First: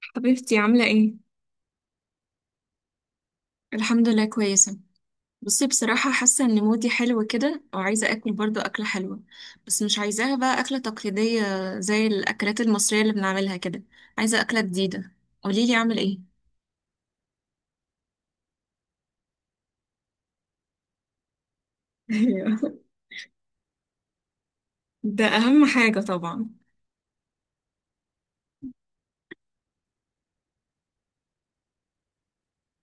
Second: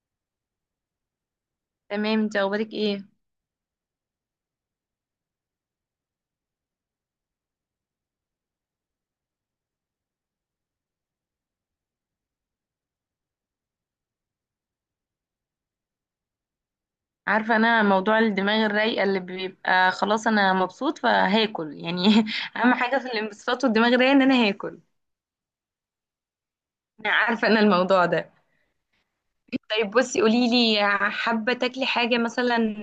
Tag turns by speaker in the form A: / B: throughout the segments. A: حبيبتي عاملة ايه؟
B: تمام، انت اخبارك ايه؟
A: الحمد لله كويسة. بصي بصراحة حاسة ان مودي حلو كده وعايزة اكل برضو اكلة حلوة، بس مش عايزاها بقى اكلة تقليدية زي الاكلات المصرية اللي بنعملها كده. عايزة اكلة جديدة، قوليلي اعمل ايه؟
B: عارفه انا موضوع الدماغ الرايقه اللي بيبقى خلاص انا مبسوط فهاكل يعني. اهم
A: ايوه.
B: حاجه في الانبساط والدماغ الرايقه ان انا هاكل.
A: ده اهم حاجة طبعا.
B: انا عارفه انا الموضوع ده. طيب بصي قولي لي، حابه تاكلي حاجه مثلا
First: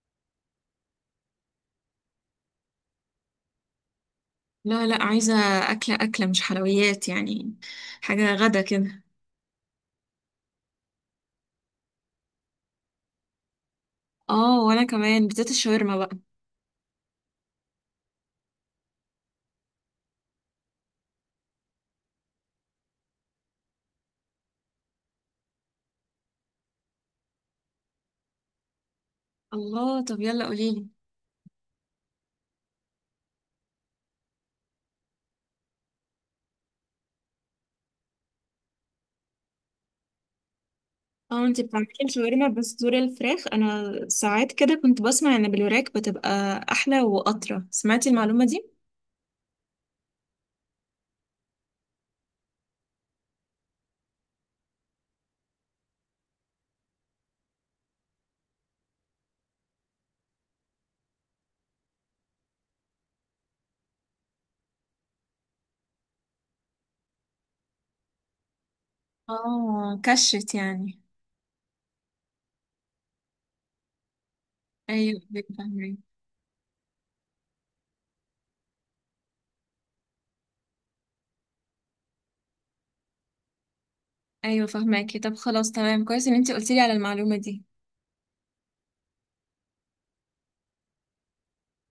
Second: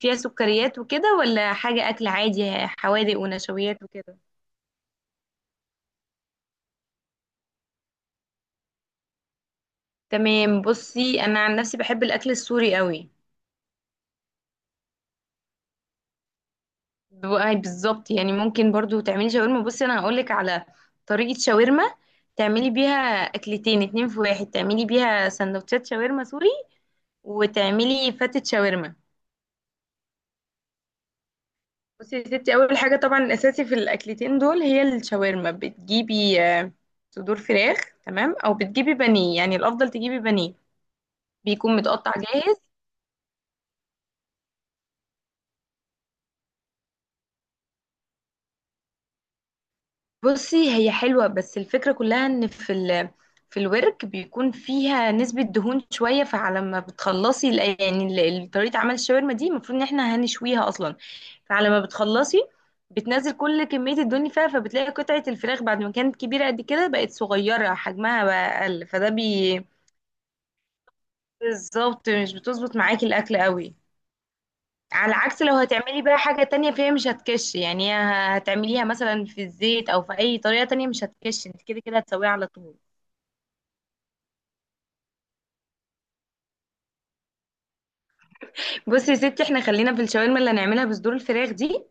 B: فيها سكريات وكده ولا حاجه اكل عادي، حوادق ونشويات وكده؟
A: لا لا، عايزة اكلة مش حلويات يعني، حاجة غدا كده.
B: تمام، بصي انا عن نفسي بحب الاكل السوري قوي.
A: اه وانا كمان بتاعت الشاورما بقى.
B: بقى بالظبط يعني، ممكن برضو تعملي شاورما. بصي انا هقولك على طريقة شاورما تعملي بيها اكلتين اتنين في واحد، تعملي بيها سندوتشات شاورما سوري وتعملي فتة شاورما.
A: الله، طب يلا قوليلي.
B: بصي يا ستي، اول حاجة طبعا الاساسي في الاكلتين دول هي الشاورما. بتجيبي صدور فراخ. تمام، او بتجيبي بانيه. يعني الافضل تجيبي بانيه
A: اه انتي
B: بيكون
A: بتعملي
B: متقطع
A: الشاورما
B: جاهز.
A: بصدور الفراخ، انا ساعات كده كنت بسمع ان بالوراك بتبقى احلى واطرى، سمعتي المعلومة دي.
B: بصي هي حلوة، بس الفكرة كلها ان في الورك بيكون فيها نسبة دهون شوية، فعلى ما بتخلصي طريقة عمل الشاورما دي المفروض ان احنا هنشويها اصلا. فعلى ما بتخلصي بتنزل كل كمية الدهون اللي فيها، فبتلاقي قطعة الفراخ بعد ما كانت كبيرة قد كده بقت صغيرة، حجمها بقى اقل، فده بي.
A: اه كشت يعني.
B: بالظبط، مش بتظبط معاكي الاكل قوي. على
A: ايوه
B: عكس لو
A: فاهمك.
B: هتعملي بقى حاجة تانية فيها مش هتكش يعني، هتعمليها مثلا في الزيت او في اي طريقة تانية مش هتكش، انت كده كده هتسويها على طول.
A: ايوه فاهماكي، طب خلاص تمام، كويس ان انتي قلتي لي على المعلومة دي.
B: بصي يا ستي، احنا خلينا في الشاورما اللي هنعملها بصدور الفراخ دي.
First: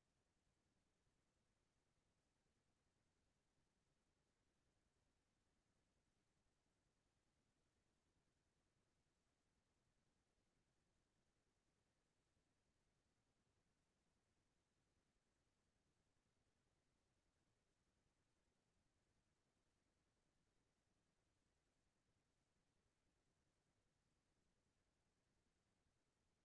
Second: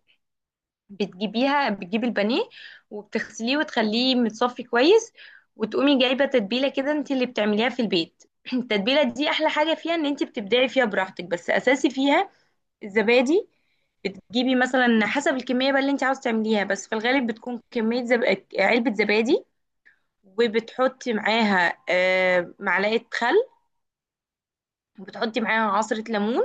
B: بتجيبيها، بتجيبي البانيه وبتغسليه وتخليه متصفي كويس، وتقومي جايبة تتبيلة كده انت اللي بتعمليها في البيت. التتبيلة دي احلى حاجة فيها ان انت بتبدعي فيها براحتك، بس اساسي فيها الزبادي. بتجيبي مثلا حسب الكمية بقى اللي انت عاوز تعمليها، بس في الغالب بتكون كمية علبة زبادي، وبتحطي معاها معلقة خل، وبتحطي معاها عصرة ليمون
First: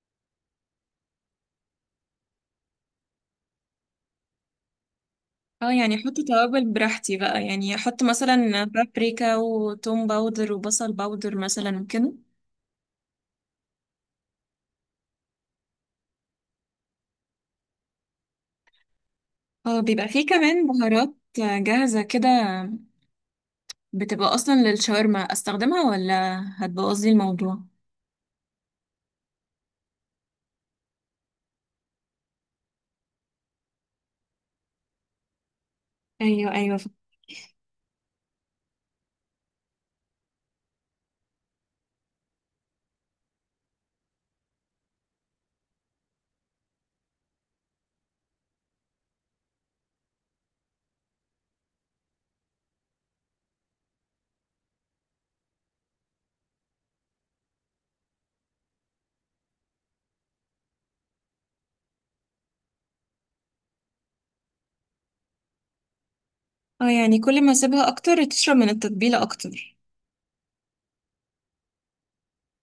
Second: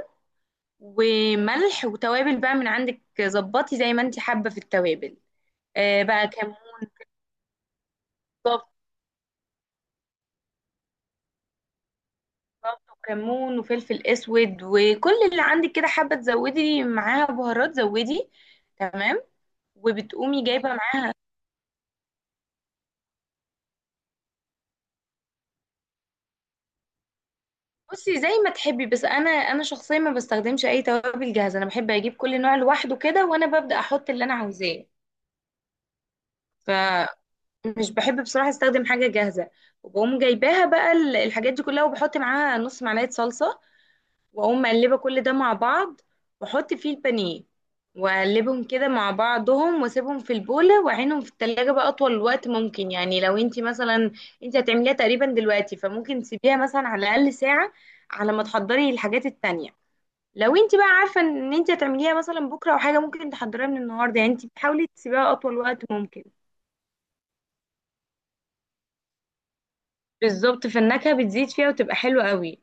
B: وملح وتوابل بقى من عندك، ظبطي زي ما انت حابة في التوابل.
A: اه يعني حطي
B: بقى كمون،
A: توابل براحتي بقى، يعني احط
B: ضبط،
A: مثلا بابريكا وتوم باودر وبصل باودر مثلا وكده.
B: وكمون وفلفل اسود وكل اللي عندك كده، حابة تزودي معاها بهارات زودي. تمام.
A: اه بيبقى فيه
B: وبتقومي
A: كمان
B: جايبة معاها،
A: بهارات جاهزة كده بتبقى اصلا للشاورما، استخدمها ولا هتبوظلي الموضوع؟
B: بصي زي ما تحبي، بس انا شخصيا ما بستخدمش اي توابل جاهزة، انا بحب اجيب كل نوع لوحده كده وانا ببدأ احط اللي انا عاوزاه.
A: ايوه
B: ف
A: ايوه.
B: مش بحب بصراحة استخدم حاجة جاهزة. وبقوم جايباها بقى الحاجات دي كلها، وبحط معاها نص معلقة صلصة، واقوم مقلبة كل ده مع بعض، واحط فيه البانيه واقلبهم كده مع بعضهم، واسيبهم في البولة واعينهم في التلاجة بقى اطول وقت ممكن. يعني لو انتي مثلا انتي هتعمليها تقريبا دلوقتي، فممكن تسيبيها مثلا على الاقل ساعة على ما تحضري الحاجات التانية. لو انتي بقى عارفة ان انتي هتعمليها مثلا بكرة او حاجة ممكن تحضريها من النهاردة، يعني انتي بتحاولي تسيبيها اطول وقت ممكن.
A: اه يعني كل ما اسيبها اكتر تشرب من التتبيلة اكتر.
B: بالظبط، فالنكهة بتزيد فيها وتبقى حلوة قوي.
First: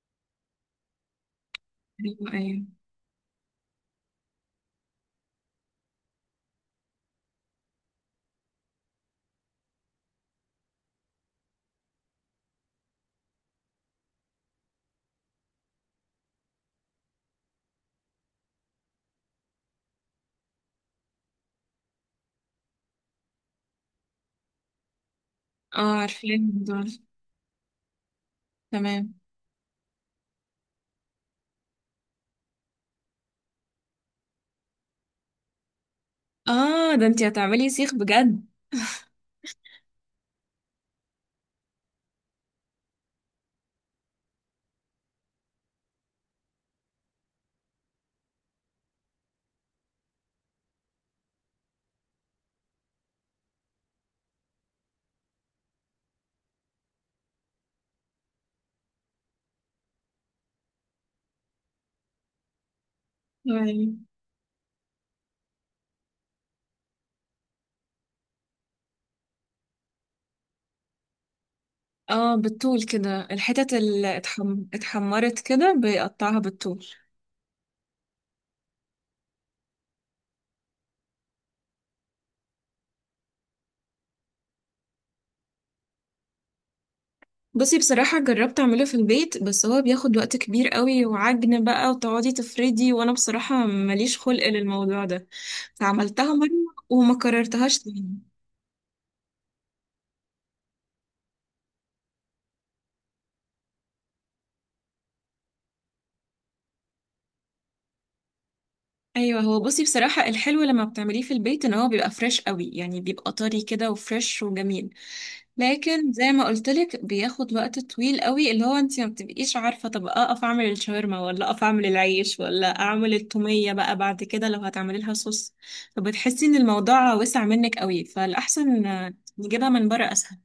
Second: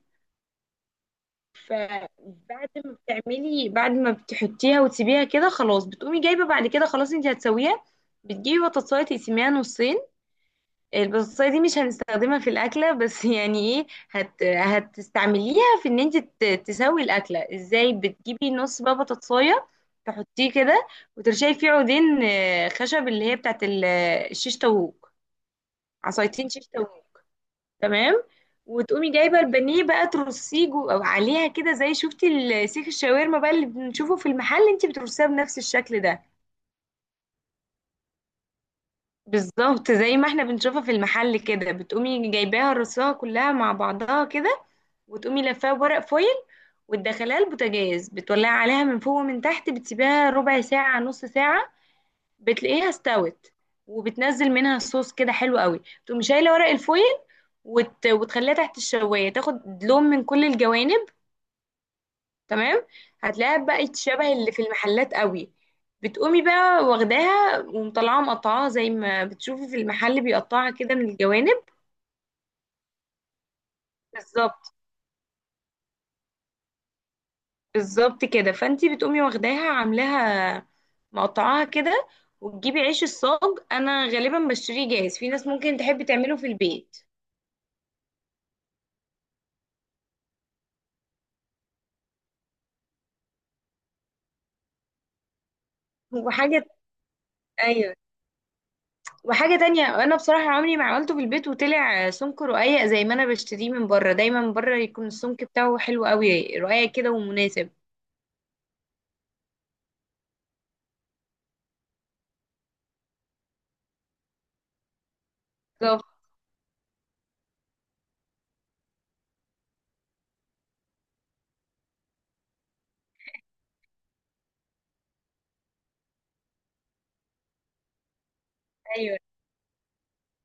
A: ايوه ايوه.
B: فبعد ما بتعملي بعد ما بتحطيها وتسيبيها كده خلاص، بتقومي جايبة بعد كده خلاص انت هتسويها. بتجيبي بطاطساية تقسميها نصين. البطاطساية دي مش هنستخدمها في الأكلة، بس يعني ايه، هتستعمليها في ان انت تسوي الأكلة ازاي. بتجيبي نص بقى بطاطساية تحطيه كده، وترشي فيه عودين خشب اللي هي بتاعت الشيش طاووق،
A: اه عارفاه
B: عصايتين شيش
A: الموضوع ده.
B: طاووق. تمام. وتقومي
A: تمام.
B: جايبه البانيه بقى ترصيه او عليها كده، زي شفتي سيخ الشاورما بقى اللي بنشوفه في المحل، انت بترصيها بنفس الشكل ده.
A: اه ده انتي هتعملي سيخ بجد.
B: بالظبط زي ما احنا بنشوفها في المحل كده، بتقومي جايباها رصاها كلها مع بعضها كده، وتقومي لفاها بورق فويل، وتدخليها البوتاجاز، بتولعي عليها من فوق ومن تحت، بتسيبيها ربع ساعة نص ساعة، بتلاقيها استوت وبتنزل منها الصوص كده حلو قوي، تقومي شايلة ورق الفويل وتخليها تحت الشواية تاخد لون من كل الجوانب. تمام، هتلاقيها
A: ايوه.
B: بقت شبه اللي في المحلات قوي. بتقومي بقى واخداها ومطلعاها مقطعاها زي ما بتشوفي في المحل بيقطعها كده من الجوانب.
A: اه بالطول كده، الحتت اللي
B: بالظبط،
A: اتحمرت كده بيقطعها بالطول.
B: بالظبط كده، فانتي بتقومي واخداها عاملاها مقطعاها كده، وتجيبي عيش الصاج. انا غالبا بشتريه جاهز، في ناس ممكن تحب تعمله في البيت.
A: بصي بصراحة جربت اعمله في البيت بس هو بياخد وقت كبير قوي، وعجن بقى وتقعدي تفردي، وانا بصراحة ماليش خلق للموضوع ده. فعملتها مرة
B: وحاجة،
A: وما كررتهاش
B: ايوه،
A: تاني.
B: وحاجة تانية، انا بصراحة عمري ما عملته في البيت وطلع سمك رقيق زي ما انا بشتريه من بره، دايما من بره يكون السمك بتاعه حلو قوي رقيق كده ومناسب.
A: ايوه هو بصي بصراحه الحلو لما بتعمليه في البيت ان هو بيبقى فريش قوي، يعني بيبقى طري كده وفريش وجميل. لكن زي ما قلت لك بياخد وقت طويل قوي، اللي هو انت ما بتبقيش عارفه طب اقف اعمل الشاورما ولا اقف اعمل العيش ولا اعمل التوميه بقى بعد كده لو هتعملي لها صوص. فبتحسي ان الموضوع وسع منك قوي، فالاحسن
B: ايوه.
A: نجيبها من بره اسهل.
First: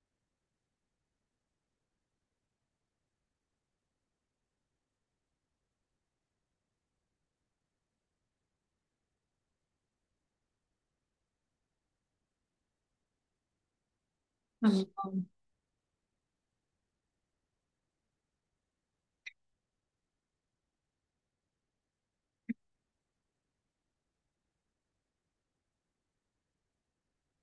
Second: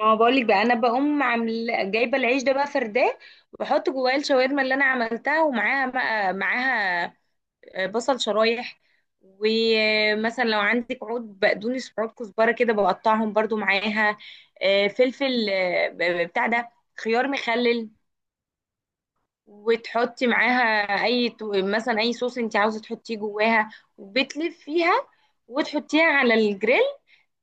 B: ما هو بقول لك بقى، انا بقوم عامل جايبه العيش ده بقى فرداه، واحط جواه الشاورما اللي انا عملتها، ومعاها بقى، معاها بصل شرايح، ومثلا لو عندك عود بقدونس وعود كزبره كده بقطعهم برضو معاها،
A: الله.
B: فلفل، بتاع ده، خيار مخلل، وتحطي معاها اي مثلا اي صوص انت عاوزه تحطيه جواها، وبتلفيها وتحطيها على الجريل،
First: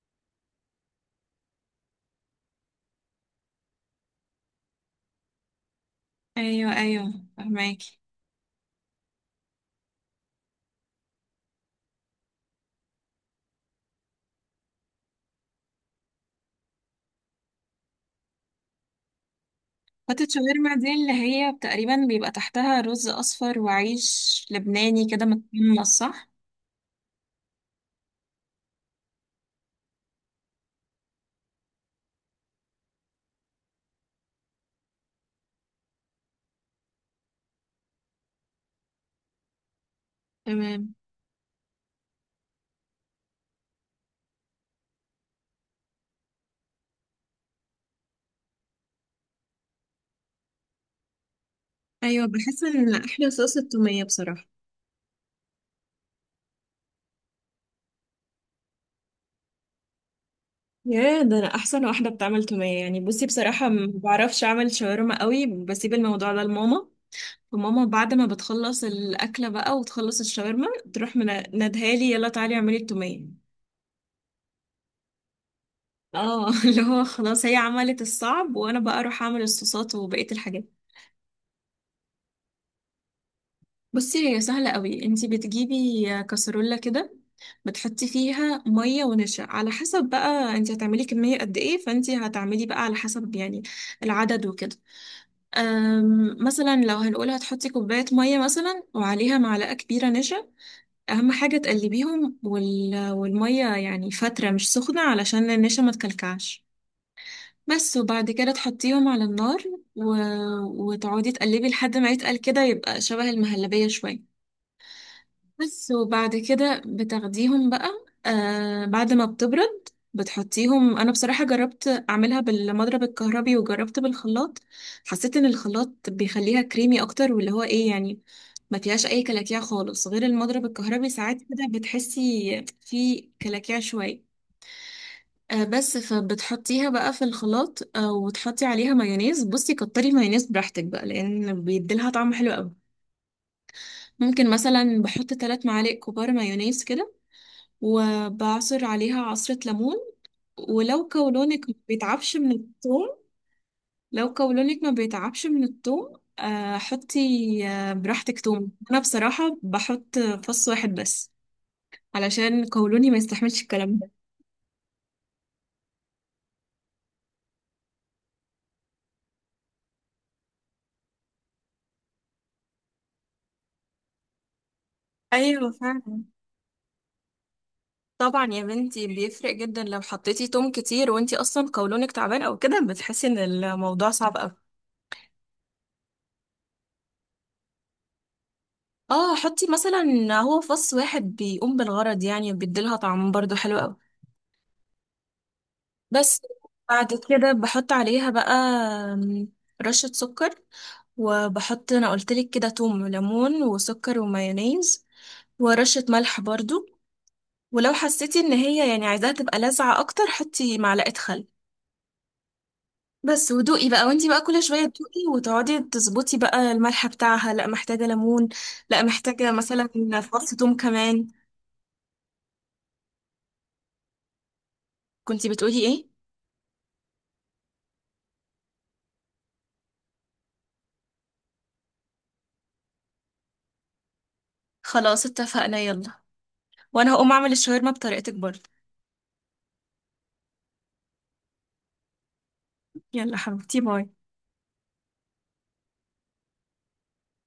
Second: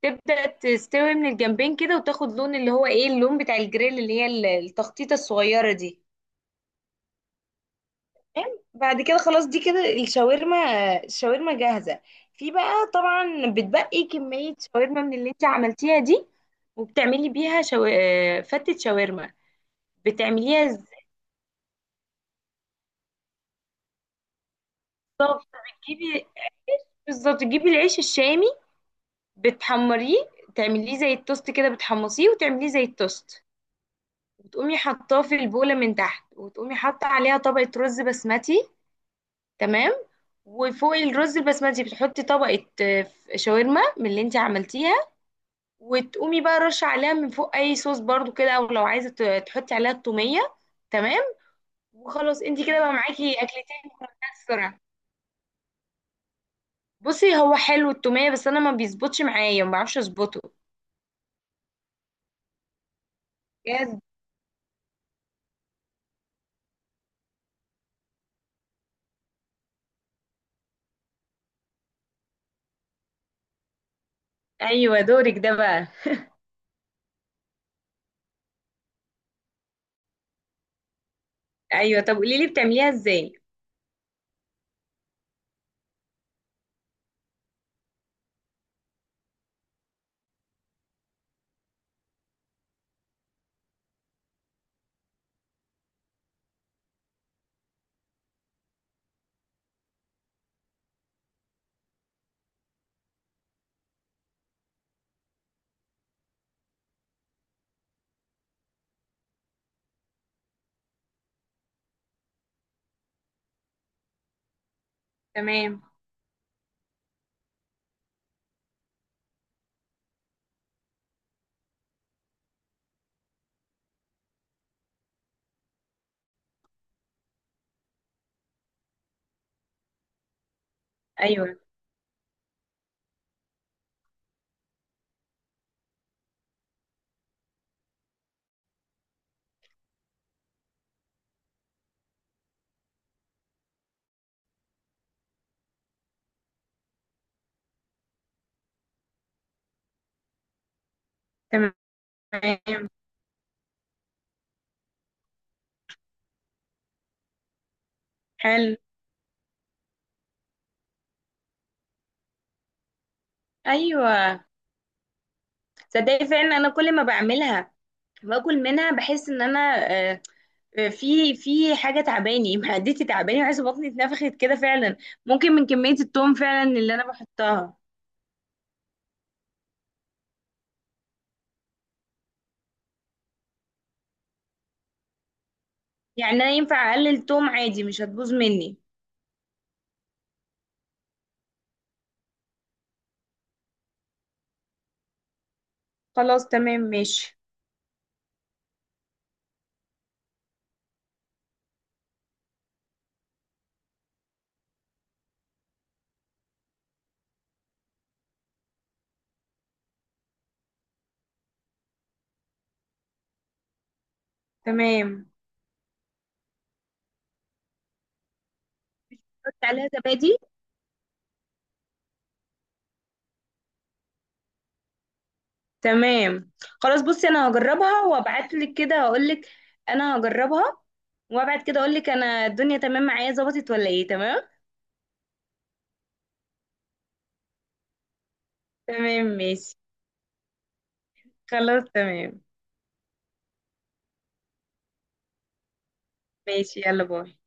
B: تبدأ تستوي من الجنبين كده وتاخد لون اللي هو ايه، اللون بتاع الجريل اللي هي التخطيطة الصغيرة دي.
A: ايوه ايوه فهماكي.
B: تمام؟ بعد كده خلاص، دي كده الشاورما، الشاورما جاهزة. في بقى طبعا بتبقي كمية شاورما من اللي انت عملتيها دي، وبتعملي بيها شو... آه، فتة شاورما.
A: فتة
B: بتعمليها
A: شاورما دي
B: ازاي؟
A: اللي هي تقريبا بيبقى تحتها رز أصفر وعيش لبناني كده
B: بالظبط
A: متقمص،
B: بتجيبي
A: صح؟
B: بالظبط تجيبي العيش الشامي، بتحمريه تعمليه زي التوست كده، بتحمصيه وتعمليه زي التوست، وتقومي حطاه في البولة من تحت، وتقومي حاطة عليها طبقة رز بسمتي. تمام.
A: تمام.
B: وفوق الرز البسمتي بتحطي طبقة شاورما من اللي انت عملتيها، وتقومي بقى رش عليها من فوق اي صوص برضو كده، او لو عايزة تحطي عليها التومية. تمام.
A: أيوة
B: وخلاص
A: بحس
B: انت كده بقى
A: إن أحلى
B: معاكي
A: صوص
B: اكلتين
A: التومية
B: مكرونات
A: بصراحة.
B: السرعة. بصي هو حلو التومية، بس انا ما بيظبطش معايا، ما بعرفش اظبطه.
A: يا ده أنا أحسن واحدة بتعمل تومية يعني، بصي بصراحة ما
B: بجد.
A: بعرفش أعمل شاورما قوي، بسيب الموضوع ده لماما. وماما بعد ما بتخلص الأكلة بقى وتخلص الشاورما تروح منادها لي، يلا تعالي اعملي التومية.
B: ايوه، دورك ده بقى.
A: اه اللي هو خلاص هي عملت الصعب وأنا بقى أروح أعمل الصوصات وبقية الحاجات.
B: ايوه طب قولي لي بتعمليها ازاي.
A: بصي هي سهلة قوي، انتي بتجيبي كسرولة كده، بتحطي فيها مية ونشا على حسب بقى انتي هتعملي كمية قد ايه، فانتي هتعملي بقى على حسب يعني العدد وكده. مثلا لو هنقول هتحطي كوباية مية مثلا وعليها معلقة كبيرة نشا. أهم حاجة تقلبيهم والمية يعني فترة مش سخنة علشان النشا ما تكلكعش بس، وبعد كده تحطيهم على النار و... وتقعدي تقلبي لحد ما يتقل كده، يبقى شبه المهلبية شوية.
B: تمام.
A: بس وبعد كده بتاخديهم بقى، آه بعد ما بتبرد بتحطيهم. انا بصراحة جربت اعملها بالمضرب الكهربي وجربت بالخلاط، حسيت ان الخلاط بيخليها كريمي اكتر، واللي هو ايه يعني ما فيهاش اي كلاكيع خالص، غير المضرب الكهربي ساعات
B: ايوه.
A: كده بتحسي في كلاكيع شوية. آه بس، فبتحطيها بقى في الخلاط، آه وتحطي عليها مايونيز. بصي كتري مايونيز براحتك بقى لان بيديلها طعم حلو قوي. ممكن مثلا بحط 3 معالق كبار مايونيز كده، وبعصر عليها عصرة ليمون. ولو قولونك
B: تمام.
A: ما بيتعبش من الثوم، لو قولونك ما بيتعبش من الثوم حطي براحتك ثوم.
B: حلو.
A: انا بصراحة بحط 1 فص بس علشان قولوني ما يستحملش الكلام ده.
B: ايوه. تصدقي فعلا انا كل ما بعملها باكل منها، بحس ان انا آه، في حاجه تعباني معدتي تعباني، وحاسه بطني اتنفخت كده فعلا. ممكن من
A: ايوه
B: كميه
A: فعلا.
B: التوم فعلا اللي انا بحطها.
A: طبعا يا بنتي بيفرق جدا لو حطيتي توم كتير وانتي اصلا قولونك تعبان او كده بتحسي ان الموضوع صعب قوي.
B: يعني انا ينفع اقلل توم عادي، مش هتبوظ مني؟
A: اه حطي مثلا، هو 1 فص بيقوم بالغرض يعني وبيديلها طعم برضو حلو قوي بس.
B: خلاص تمام
A: بعد
B: ماشي.
A: كده بحط عليها بقى رشة سكر. وبحط انا قلتلك كده توم وليمون وسكر ومايونيز ورشة ملح برضو. ولو حسيتي ان هي يعني عايزاها تبقى لاذعة اكتر حطي معلقة خل بس، ودوقي بقى وانتي بقى كل شوية تدوقي
B: تمام،
A: وتقعدي تظبطي بقى الملح بتاعها، لا محتاجة ليمون، لا محتاجة
B: حط
A: مثلا
B: عليها زبادي.
A: فص توم كمان. كنتي بتقولي ايه؟
B: تمام، خلاص. بصي انا هجربها وابعت لك كده هقول لك. انا هجربها وابعت كده اقول لك انا الدنيا تمام معايا، ظبطت ولا ايه. تمام.
A: خلاص اتفقنا، يلا، وانا هقوم اعمل الشاورما بطريقتك برضه.
B: تمام ماشي. خلاص تمام.
A: يلا حبيبتي، باي.
B: ماشي، يلا باي.